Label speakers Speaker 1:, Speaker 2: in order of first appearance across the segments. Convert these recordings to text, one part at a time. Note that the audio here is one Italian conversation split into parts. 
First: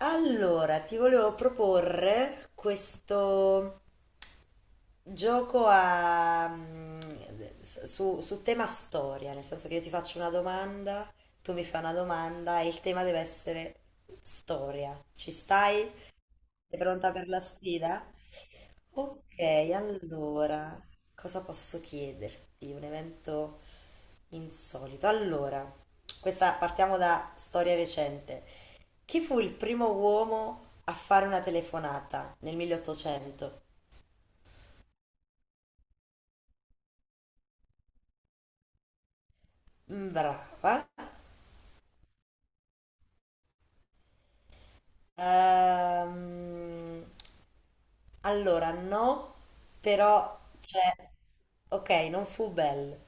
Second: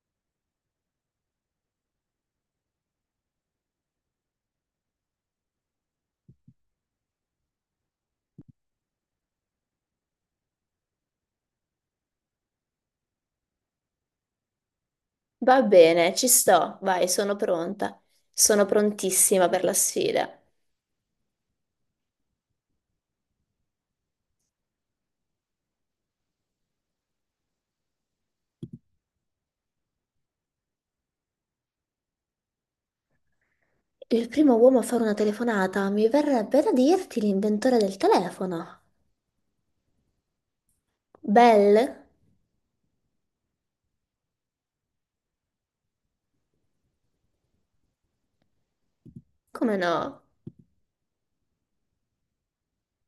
Speaker 1: Allora, ti volevo proporre questo gioco su tema storia, nel senso che io ti faccio una domanda, tu mi fai una domanda e il tema deve essere storia. Ci
Speaker 2: Va
Speaker 1: stai?
Speaker 2: bene, ci
Speaker 1: Sei
Speaker 2: sto, vai,
Speaker 1: pronta per
Speaker 2: sono
Speaker 1: la
Speaker 2: pronta.
Speaker 1: sfida?
Speaker 2: Sono
Speaker 1: Ok,
Speaker 2: prontissima per la sfida.
Speaker 1: allora, cosa posso chiederti? Un evento insolito. Allora, questa partiamo da storia recente. Chi fu il primo uomo a fare una telefonata nel 1800?
Speaker 2: Il primo uomo a fare una telefonata, mi verrebbe da dirti l'inventore del telefono.
Speaker 1: Mm, brava.
Speaker 2: Bell?
Speaker 1: Ehm, allora, no,
Speaker 2: Come no?
Speaker 1: però c'è. Ok, non fu Bell.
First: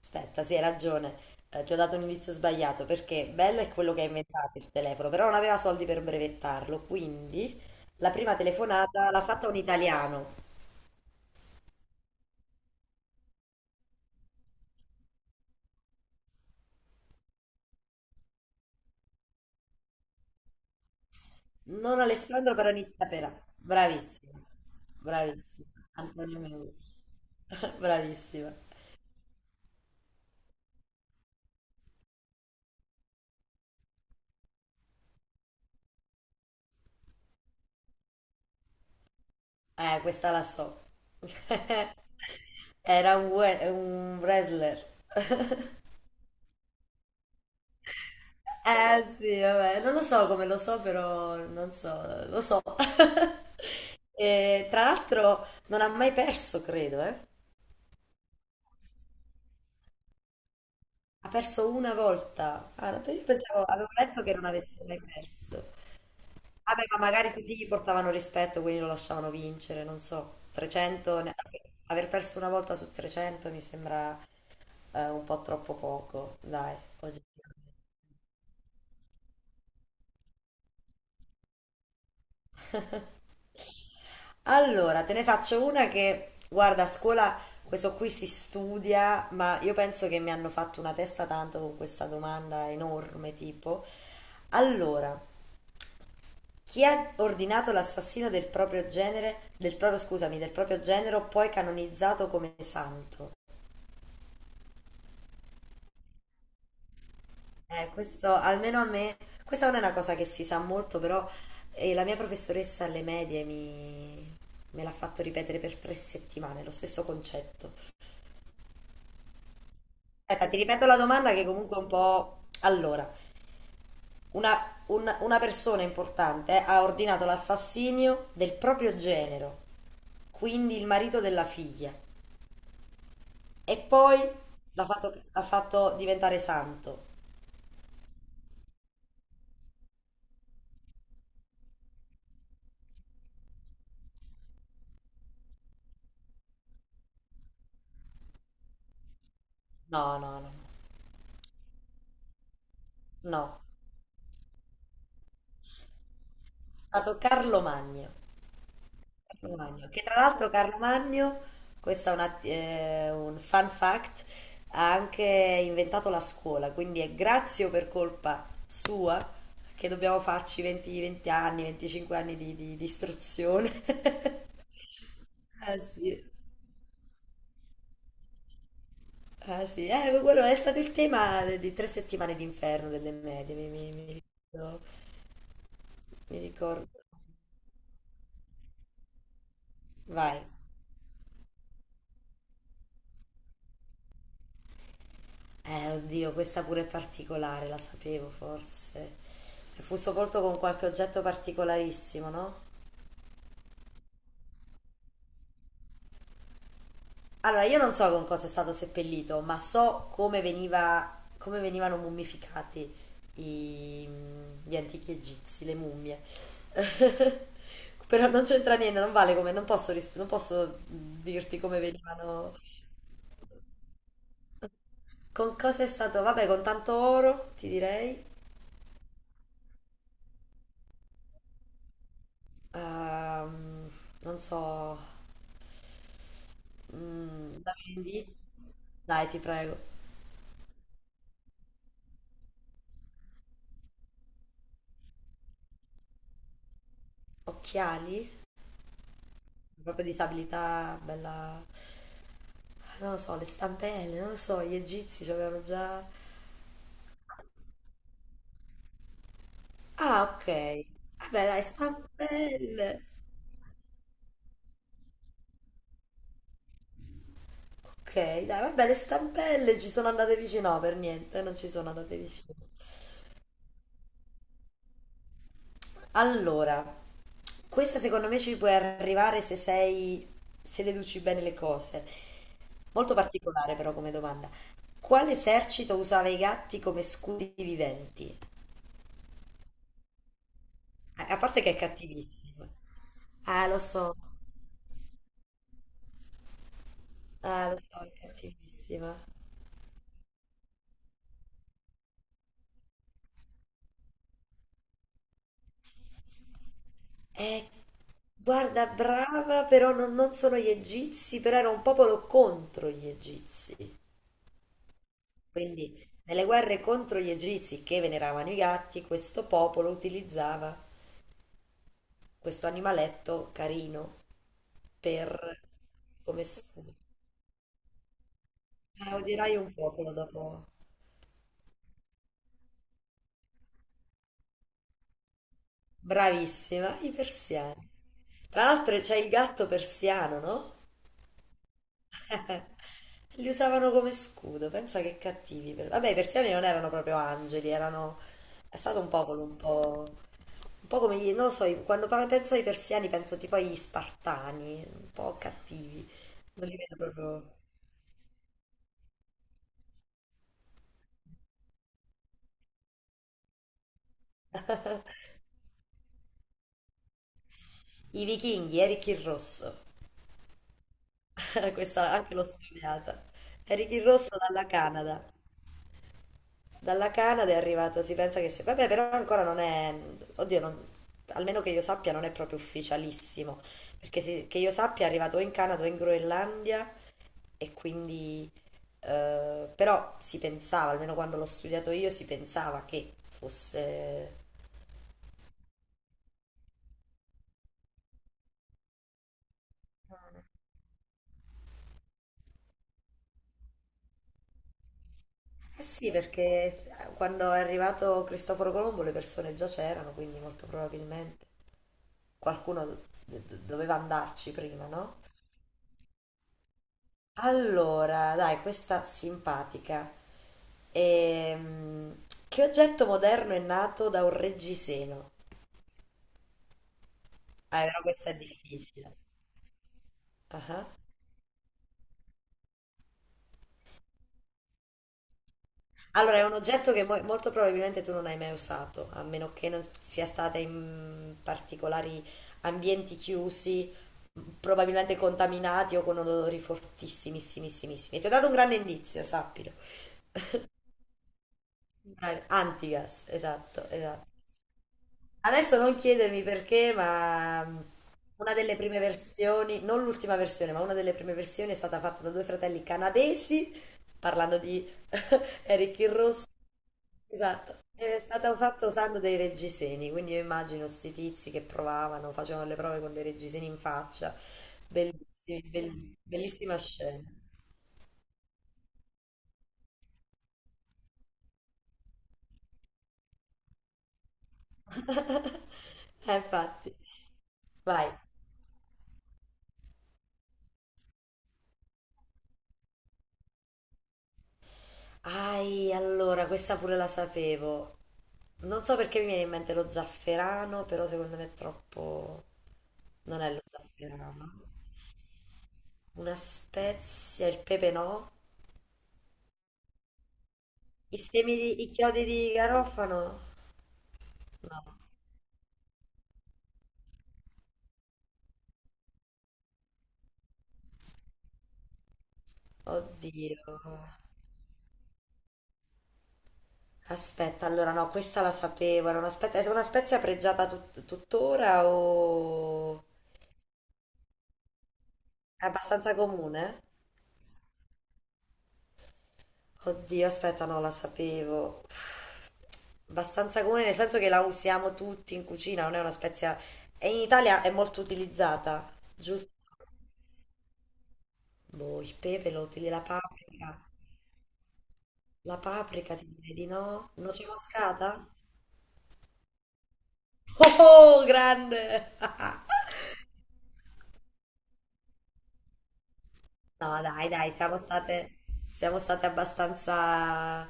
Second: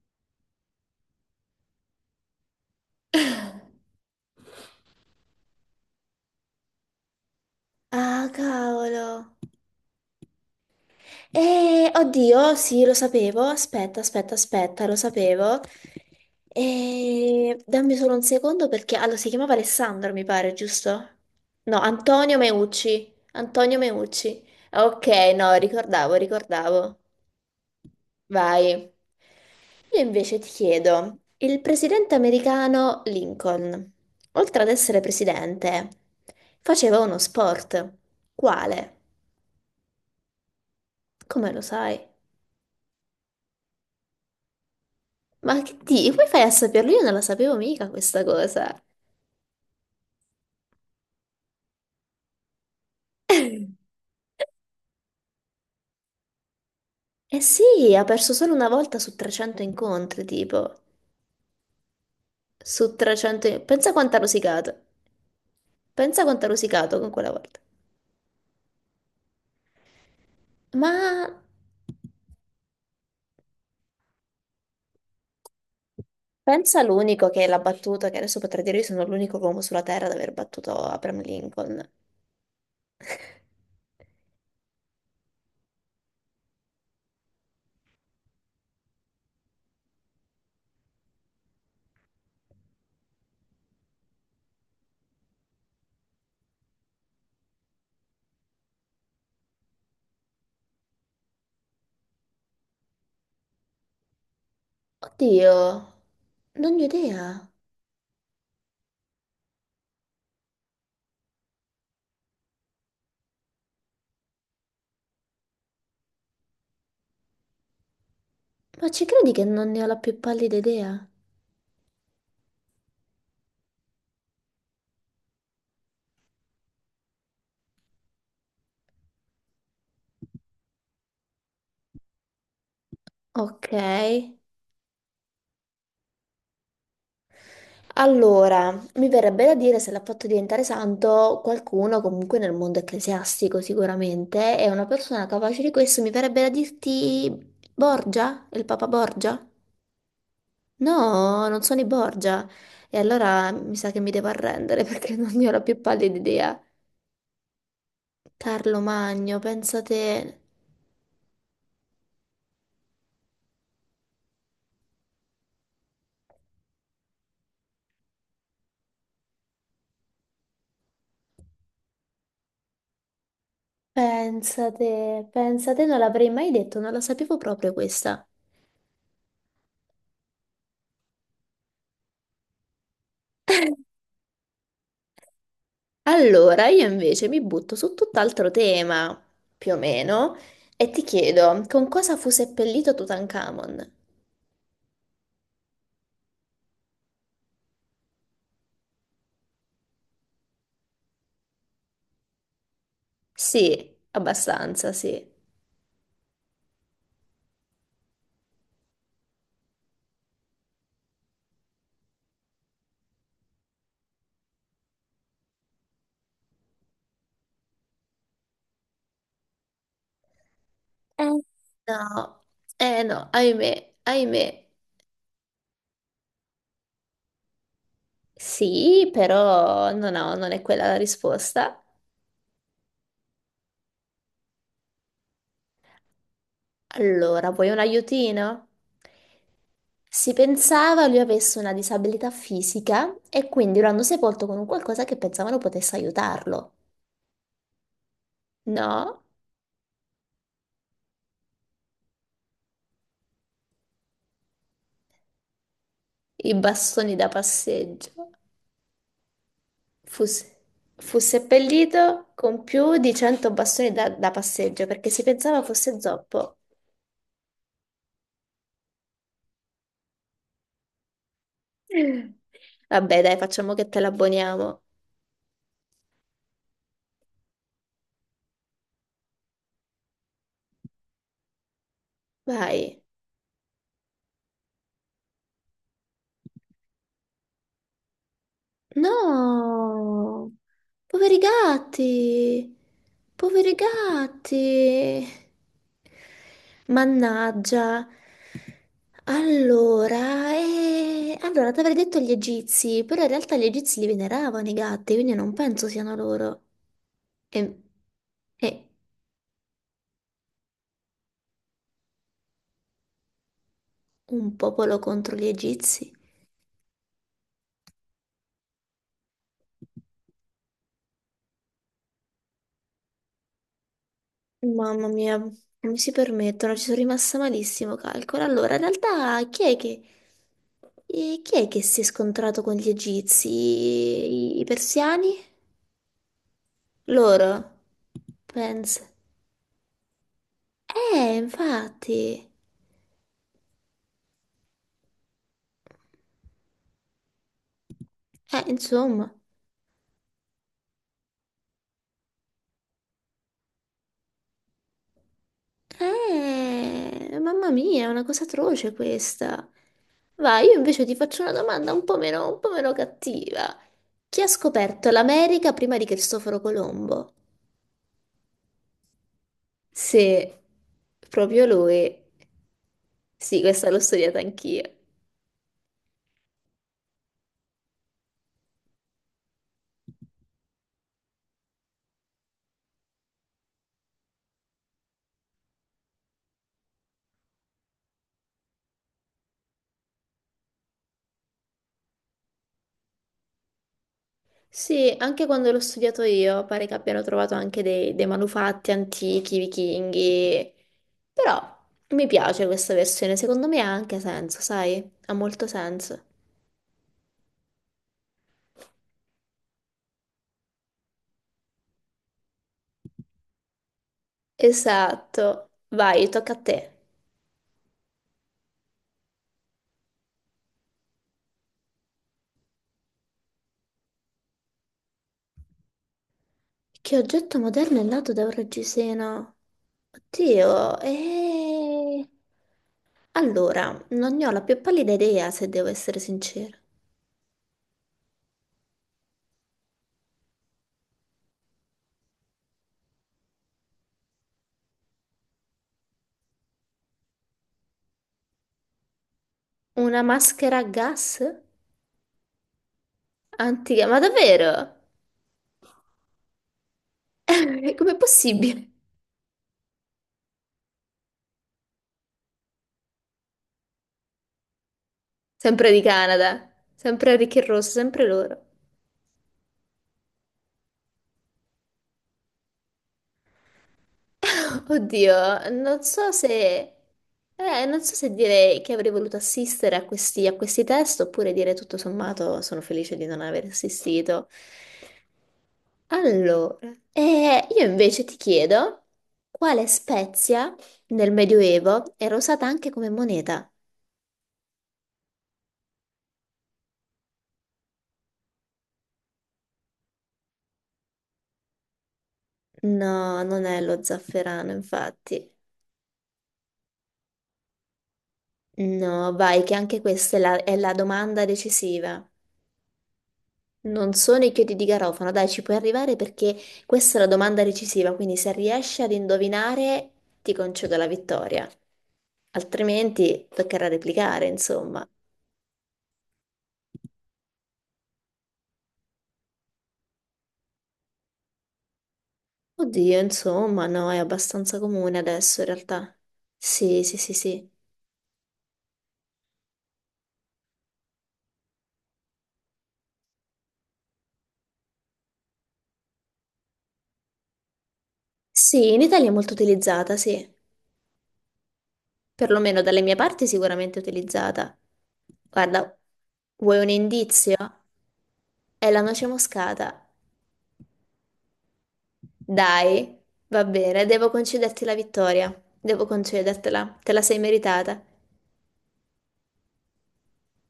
Speaker 1: Aspetta, sì, hai ragione. Ti ho dato un inizio sbagliato perché Bell è quello che ha inventato il telefono, però non aveva soldi per brevettarlo, quindi la
Speaker 2: Ah,
Speaker 1: prima telefonata l'ha
Speaker 2: cavolo.
Speaker 1: fatta un italiano.
Speaker 2: Oddio, sì, lo sapevo. Aspetta, aspetta, aspetta, lo sapevo. Dammi solo un secondo perché... Allora, si chiamava Alessandro, mi pare, giusto? No,
Speaker 1: Non
Speaker 2: Antonio
Speaker 1: Alessandro Caronizza
Speaker 2: Meucci.
Speaker 1: Pera.
Speaker 2: Antonio
Speaker 1: Bravissima.
Speaker 2: Meucci. Ok, no,
Speaker 1: Bravissima.
Speaker 2: ricordavo,
Speaker 1: Antonio Meucci.
Speaker 2: ricordavo.
Speaker 1: Bravissima.
Speaker 2: Vai. Io invece ti chiedo, il presidente americano Lincoln, oltre ad essere presidente, faceva uno sport. Quale?
Speaker 1: Questa la so.
Speaker 2: Come lo sai?
Speaker 1: Era un wrestler.
Speaker 2: Ma che di? Come fai a saperlo? Io non la sapevo mica questa cosa.
Speaker 1: Eh sì, vabbè, non lo so come lo so, però non so, lo so. E, tra l'altro non ha mai perso, credo, eh.
Speaker 2: Eh sì, ha perso solo una volta su 300 incontri, tipo.
Speaker 1: Ha perso una volta. Ah,
Speaker 2: Su
Speaker 1: io
Speaker 2: 300...
Speaker 1: pensavo, avevo
Speaker 2: Pensa quanto ha
Speaker 1: letto che non
Speaker 2: rosicato.
Speaker 1: avesse mai perso.
Speaker 2: Pensa quanto ha
Speaker 1: Vabbè,
Speaker 2: rosicato
Speaker 1: ma
Speaker 2: con quella
Speaker 1: magari tutti
Speaker 2: volta.
Speaker 1: gli portavano rispetto, quindi lo lasciavano vincere, non so,
Speaker 2: Ma...
Speaker 1: 300, aver perso una volta su 300 mi sembra un po' troppo poco, dai.
Speaker 2: Pensa l'unico che l'ha battuto, che adesso potrei dire io sono l'unico uomo sulla Terra ad aver battuto Abraham Lincoln.
Speaker 1: Allora, te ne faccio una che, guarda, a scuola questo qui si studia, ma io penso che mi hanno fatto una testa tanto con questa domanda enorme, tipo, allora, chi ha ordinato l'assassino del proprio genere, del proprio, scusami, del proprio genero, poi canonizzato come santo?
Speaker 2: Oddio, non ne ho idea.
Speaker 1: Questo almeno a me, questa non è una cosa che si sa molto, però la mia professoressa alle medie me l'ha fatto ripetere per tre settimane, lo stesso concetto.
Speaker 2: Ma ci credi che non ne ho la più
Speaker 1: Aspetta,
Speaker 2: pallida
Speaker 1: ti ripeto la
Speaker 2: idea?
Speaker 1: domanda che comunque è un po'. Allora, una persona importante ha ordinato l'assassinio del proprio genero, quindi il marito della figlia,
Speaker 2: Ok.
Speaker 1: e poi l'ha fatto diventare santo.
Speaker 2: Allora, mi verrebbe da dire se l'ha fatto diventare santo qualcuno comunque nel mondo ecclesiastico sicuramente, è una persona capace di questo, mi verrebbe da dirti Borgia, il Papa Borgia?
Speaker 1: No, no, no, no,
Speaker 2: No, non sono i Borgia. E allora
Speaker 1: no,
Speaker 2: mi sa che mi devo arrendere perché non ne ho la più pallida idea.
Speaker 1: è stato Carlo Magno.
Speaker 2: Carlo Magno,
Speaker 1: Carlo
Speaker 2: pensa
Speaker 1: Magno,
Speaker 2: te,
Speaker 1: che tra l'altro Carlo Magno, questo è un fun fact, ha anche inventato la scuola, quindi è grazie o per colpa sua che dobbiamo farci 20 anni, 25 anni di istruzione.
Speaker 2: pensa te, pensa
Speaker 1: Ah
Speaker 2: te, non
Speaker 1: sì,
Speaker 2: l'avrei mai detto, non la sapevo proprio questa.
Speaker 1: ah, sì. Quello è stato il tema di tre settimane d'inferno delle medie, mi ricordo, mi
Speaker 2: Allora, io
Speaker 1: ricordo.
Speaker 2: invece mi butto su tutt'altro tema, più o meno,
Speaker 1: Vai.
Speaker 2: e ti chiedo, con cosa fu seppellito Tutankhamon?
Speaker 1: Oddio, questa pure è particolare, la sapevo forse. E fu sepolto con qualche oggetto particolarissimo, no?
Speaker 2: Sì, abbastanza, sì.
Speaker 1: Allora, io non so con cosa è stato seppellito, ma so come veniva, come venivano mummificati i- gli antichi egizi, le mummie. Però non c'entra niente, non vale come, non posso, non posso
Speaker 2: Eh,
Speaker 1: dirti come
Speaker 2: No,
Speaker 1: venivano.
Speaker 2: eh no, ahimè, ahimè.
Speaker 1: Con cosa è stato? Vabbè, con tanto oro, ti direi.
Speaker 2: Sì, però no, no, non è quella la risposta.
Speaker 1: Ehm, Non so.
Speaker 2: Allora, vuoi un
Speaker 1: Dammi un indizio.
Speaker 2: aiutino?
Speaker 1: Dai, ti prego.
Speaker 2: Si pensava lui avesse una disabilità fisica e quindi lo hanno sepolto con un qualcosa che pensavano potesse aiutarlo.
Speaker 1: Occhiali?
Speaker 2: No,
Speaker 1: Proprio disabilità, bella. Ah, non lo so, le stampelle, non lo so, gli egizi ci avevano già.
Speaker 2: i bastoni da passeggio.
Speaker 1: Ah,
Speaker 2: Fu,
Speaker 1: ok.
Speaker 2: se- Fu
Speaker 1: Vabbè, dai,
Speaker 2: seppellito con più
Speaker 1: stampelle.
Speaker 2: di 100 bastoni da passeggio perché si pensava fosse zoppo.
Speaker 1: Ok, dai, vabbè, le stampelle ci sono andate vicino. No, per niente, non ci sono andate vicino.
Speaker 2: Vabbè, dai, facciamo che te l'abboniamo.
Speaker 1: Allora, questa secondo me ci puoi arrivare se sei, se deduci bene le cose.
Speaker 2: Vai.
Speaker 1: Molto particolare però come domanda. Quale esercito usava i gatti come scudi viventi?
Speaker 2: No,
Speaker 1: A
Speaker 2: poveri
Speaker 1: parte che è
Speaker 2: gatti,
Speaker 1: cattivissima. Ah,
Speaker 2: poveri
Speaker 1: lo so,
Speaker 2: gatti.
Speaker 1: ah, lo so,
Speaker 2: Mannaggia.
Speaker 1: è cattivissima.
Speaker 2: Allora, allora ti avrei detto gli egizi, però in realtà gli egizi li veneravano i gatti, quindi non penso siano loro.
Speaker 1: Eh,
Speaker 2: E, e
Speaker 1: guarda, brava, però non, non sono gli egizi, però era un popolo contro gli egizi.
Speaker 2: un popolo contro gli
Speaker 1: Quindi,
Speaker 2: egizi.
Speaker 1: nelle guerre contro gli egizi che veneravano i gatti, questo popolo utilizzava questo animaletto carino
Speaker 2: Mamma mia,
Speaker 1: per
Speaker 2: come si
Speaker 1: come
Speaker 2: permettono? Ci
Speaker 1: scudo.
Speaker 2: sono rimasta malissimo, calcolo. Allora, in realtà,
Speaker 1: Odierai
Speaker 2: chi
Speaker 1: un
Speaker 2: è che...
Speaker 1: popolo dopo.
Speaker 2: E chi è che si è scontrato con gli egizi? I persiani?
Speaker 1: Bravissima, i
Speaker 2: Loro?
Speaker 1: persiani. Tra l'altro
Speaker 2: Pensa.
Speaker 1: c'è il gatto persiano, no?
Speaker 2: Infatti.
Speaker 1: Li usavano come scudo, pensa che cattivi. Vabbè, i persiani non erano proprio angeli, erano. È stato un
Speaker 2: Insomma.
Speaker 1: popolo un po'. Un po' come gli. Non lo so, quando penso ai persiani penso tipo agli spartani, un po' cattivi. Non li vedo proprio.
Speaker 2: Mamma mia, è una cosa atroce questa. Vai, io invece ti faccio una domanda un po' meno cattiva. Chi ha scoperto l'America prima di Cristoforo Colombo?
Speaker 1: I vichinghi, Eric il Rosso.
Speaker 2: Se proprio lui.
Speaker 1: Questa anche l'ho studiata.
Speaker 2: Sì, questa l'ho
Speaker 1: Ricky Rosso
Speaker 2: studiata
Speaker 1: dalla
Speaker 2: anch'io.
Speaker 1: Canada. Dalla Canada è arrivato, si pensa che sia. Vabbè, però ancora non è. Oddio, almeno che io sappia non è proprio ufficialissimo, perché che io sappia è arrivato o in Canada o in Groenlandia e quindi. Eh, però si pensava, almeno quando l'ho studiato io, si pensava che fosse.
Speaker 2: Sì, anche quando l'ho studiato io, pare che abbiano trovato anche dei manufatti antichi, vichinghi, però mi piace questa versione, secondo me ha anche senso, sai? Ha molto
Speaker 1: Eh sì,
Speaker 2: senso.
Speaker 1: perché quando è arrivato Cristoforo Colombo le persone già c'erano, quindi molto probabilmente qualcuno doveva andarci prima, no?
Speaker 2: Esatto, vai, tocca a te.
Speaker 1: Allora, dai, questa simpatica. Che oggetto moderno è nato da un reggiseno?
Speaker 2: Che oggetto
Speaker 1: Ah,
Speaker 2: moderno
Speaker 1: però
Speaker 2: è
Speaker 1: questa
Speaker 2: nato
Speaker 1: è
Speaker 2: da un
Speaker 1: difficile.
Speaker 2: reggiseno?
Speaker 1: Ah.
Speaker 2: Oddio, e... Allora, non ne ho la più pallida idea, se devo essere
Speaker 1: Allora, è un
Speaker 2: sincera.
Speaker 1: oggetto che molto probabilmente tu non hai mai usato, a meno che non sia stata in particolari ambienti chiusi, probabilmente contaminati o con odori fortissimissimi. Ti ho dato un grande indizio, sappilo.
Speaker 2: Una maschera a gas?
Speaker 1: Bravi. Antigas, esatto,
Speaker 2: Antica, ma
Speaker 1: esatto.
Speaker 2: davvero?
Speaker 1: Adesso non chiedermi perché, ma
Speaker 2: Com'è
Speaker 1: una delle
Speaker 2: possibile?
Speaker 1: prime versioni, non l'ultima versione, ma una delle prime versioni è stata fatta da due fratelli canadesi, parlando di
Speaker 2: Sempre
Speaker 1: Eric
Speaker 2: di
Speaker 1: il Rosso.
Speaker 2: Canada, sempre Ricchi e
Speaker 1: Esatto,
Speaker 2: Rosso,
Speaker 1: è
Speaker 2: sempre
Speaker 1: stato
Speaker 2: loro.
Speaker 1: fatto usando dei reggiseni, quindi io immagino sti tizi che provavano, facevano le prove con dei reggiseni in faccia. Bellissimi,
Speaker 2: Oddio, non so
Speaker 1: bellissima
Speaker 2: se...
Speaker 1: scena.
Speaker 2: non so se dire che avrei voluto assistere a questi test oppure dire tutto sommato sono felice di non aver assistito. Allora,
Speaker 1: Infatti.
Speaker 2: io
Speaker 1: Vai.
Speaker 2: invece ti chiedo quale spezia nel Medioevo era usata anche come moneta?
Speaker 1: Ai, allora, questa pure la sapevo. Non so perché mi viene in mente lo zafferano, però secondo me è troppo. Non
Speaker 2: No,
Speaker 1: è lo
Speaker 2: non è lo
Speaker 1: zafferano.
Speaker 2: zafferano, infatti.
Speaker 1: Una spezia, il pepe no.
Speaker 2: No, vai, che anche questa è la
Speaker 1: I
Speaker 2: domanda
Speaker 1: semi di... i chiodi
Speaker 2: decisiva.
Speaker 1: di garofano?
Speaker 2: Non sono i chiodi
Speaker 1: No.
Speaker 2: di garofano, dai, ci puoi arrivare perché questa è la domanda decisiva, quindi se riesci ad indovinare ti concedo la vittoria, altrimenti
Speaker 1: Oddio.
Speaker 2: toccherà replicare, insomma.
Speaker 1: Aspetta, allora no, questa la sapevo. Era una spezia, è una spezia pregiata tuttora o.
Speaker 2: Oddio, insomma, no, è abbastanza comune adesso
Speaker 1: È
Speaker 2: in
Speaker 1: abbastanza
Speaker 2: realtà.
Speaker 1: comune?
Speaker 2: Sì, sì, sì, sì.
Speaker 1: Oddio, aspetta, no, la sapevo. Abbastanza comune nel senso che la usiamo tutti in cucina, non è una spezia. E in Italia è molto utilizzata,
Speaker 2: Sì, in Italia è
Speaker 1: giusto?
Speaker 2: molto utilizzata, sì.
Speaker 1: Boh, il pepe lo
Speaker 2: Perlomeno
Speaker 1: utilizzi, la
Speaker 2: dalle mie parti è
Speaker 1: paprika.
Speaker 2: sicuramente utilizzata.
Speaker 1: La
Speaker 2: Guarda,
Speaker 1: paprika ti direi di
Speaker 2: vuoi un
Speaker 1: no? Noce
Speaker 2: indizio?
Speaker 1: moscata?
Speaker 2: È la noce moscata.
Speaker 1: Oh, grande!
Speaker 2: Dai, va bene, devo concederti la vittoria. Devo concedertela,
Speaker 1: No,
Speaker 2: te la
Speaker 1: dai,
Speaker 2: sei
Speaker 1: dai,
Speaker 2: meritata.
Speaker 1: siamo state abbastanza,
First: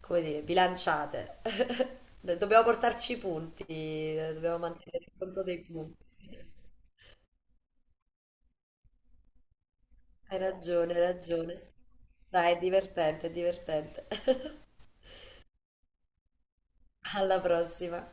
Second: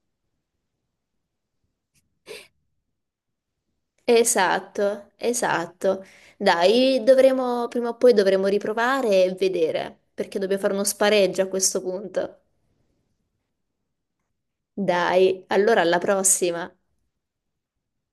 Speaker 1: come dire, bilanciate. Dobbiamo portarci i punti, dobbiamo mantenere
Speaker 2: Esatto,
Speaker 1: il conto dei punti.
Speaker 2: esatto. Dai, dovremo, prima o poi dovremo riprovare e vedere, perché
Speaker 1: Hai
Speaker 2: dobbiamo fare uno
Speaker 1: ragione, hai
Speaker 2: spareggio a
Speaker 1: ragione.
Speaker 2: questo punto.
Speaker 1: Dai, è divertente, è divertente.
Speaker 2: Dai, allora alla prossima.
Speaker 1: Alla prossima.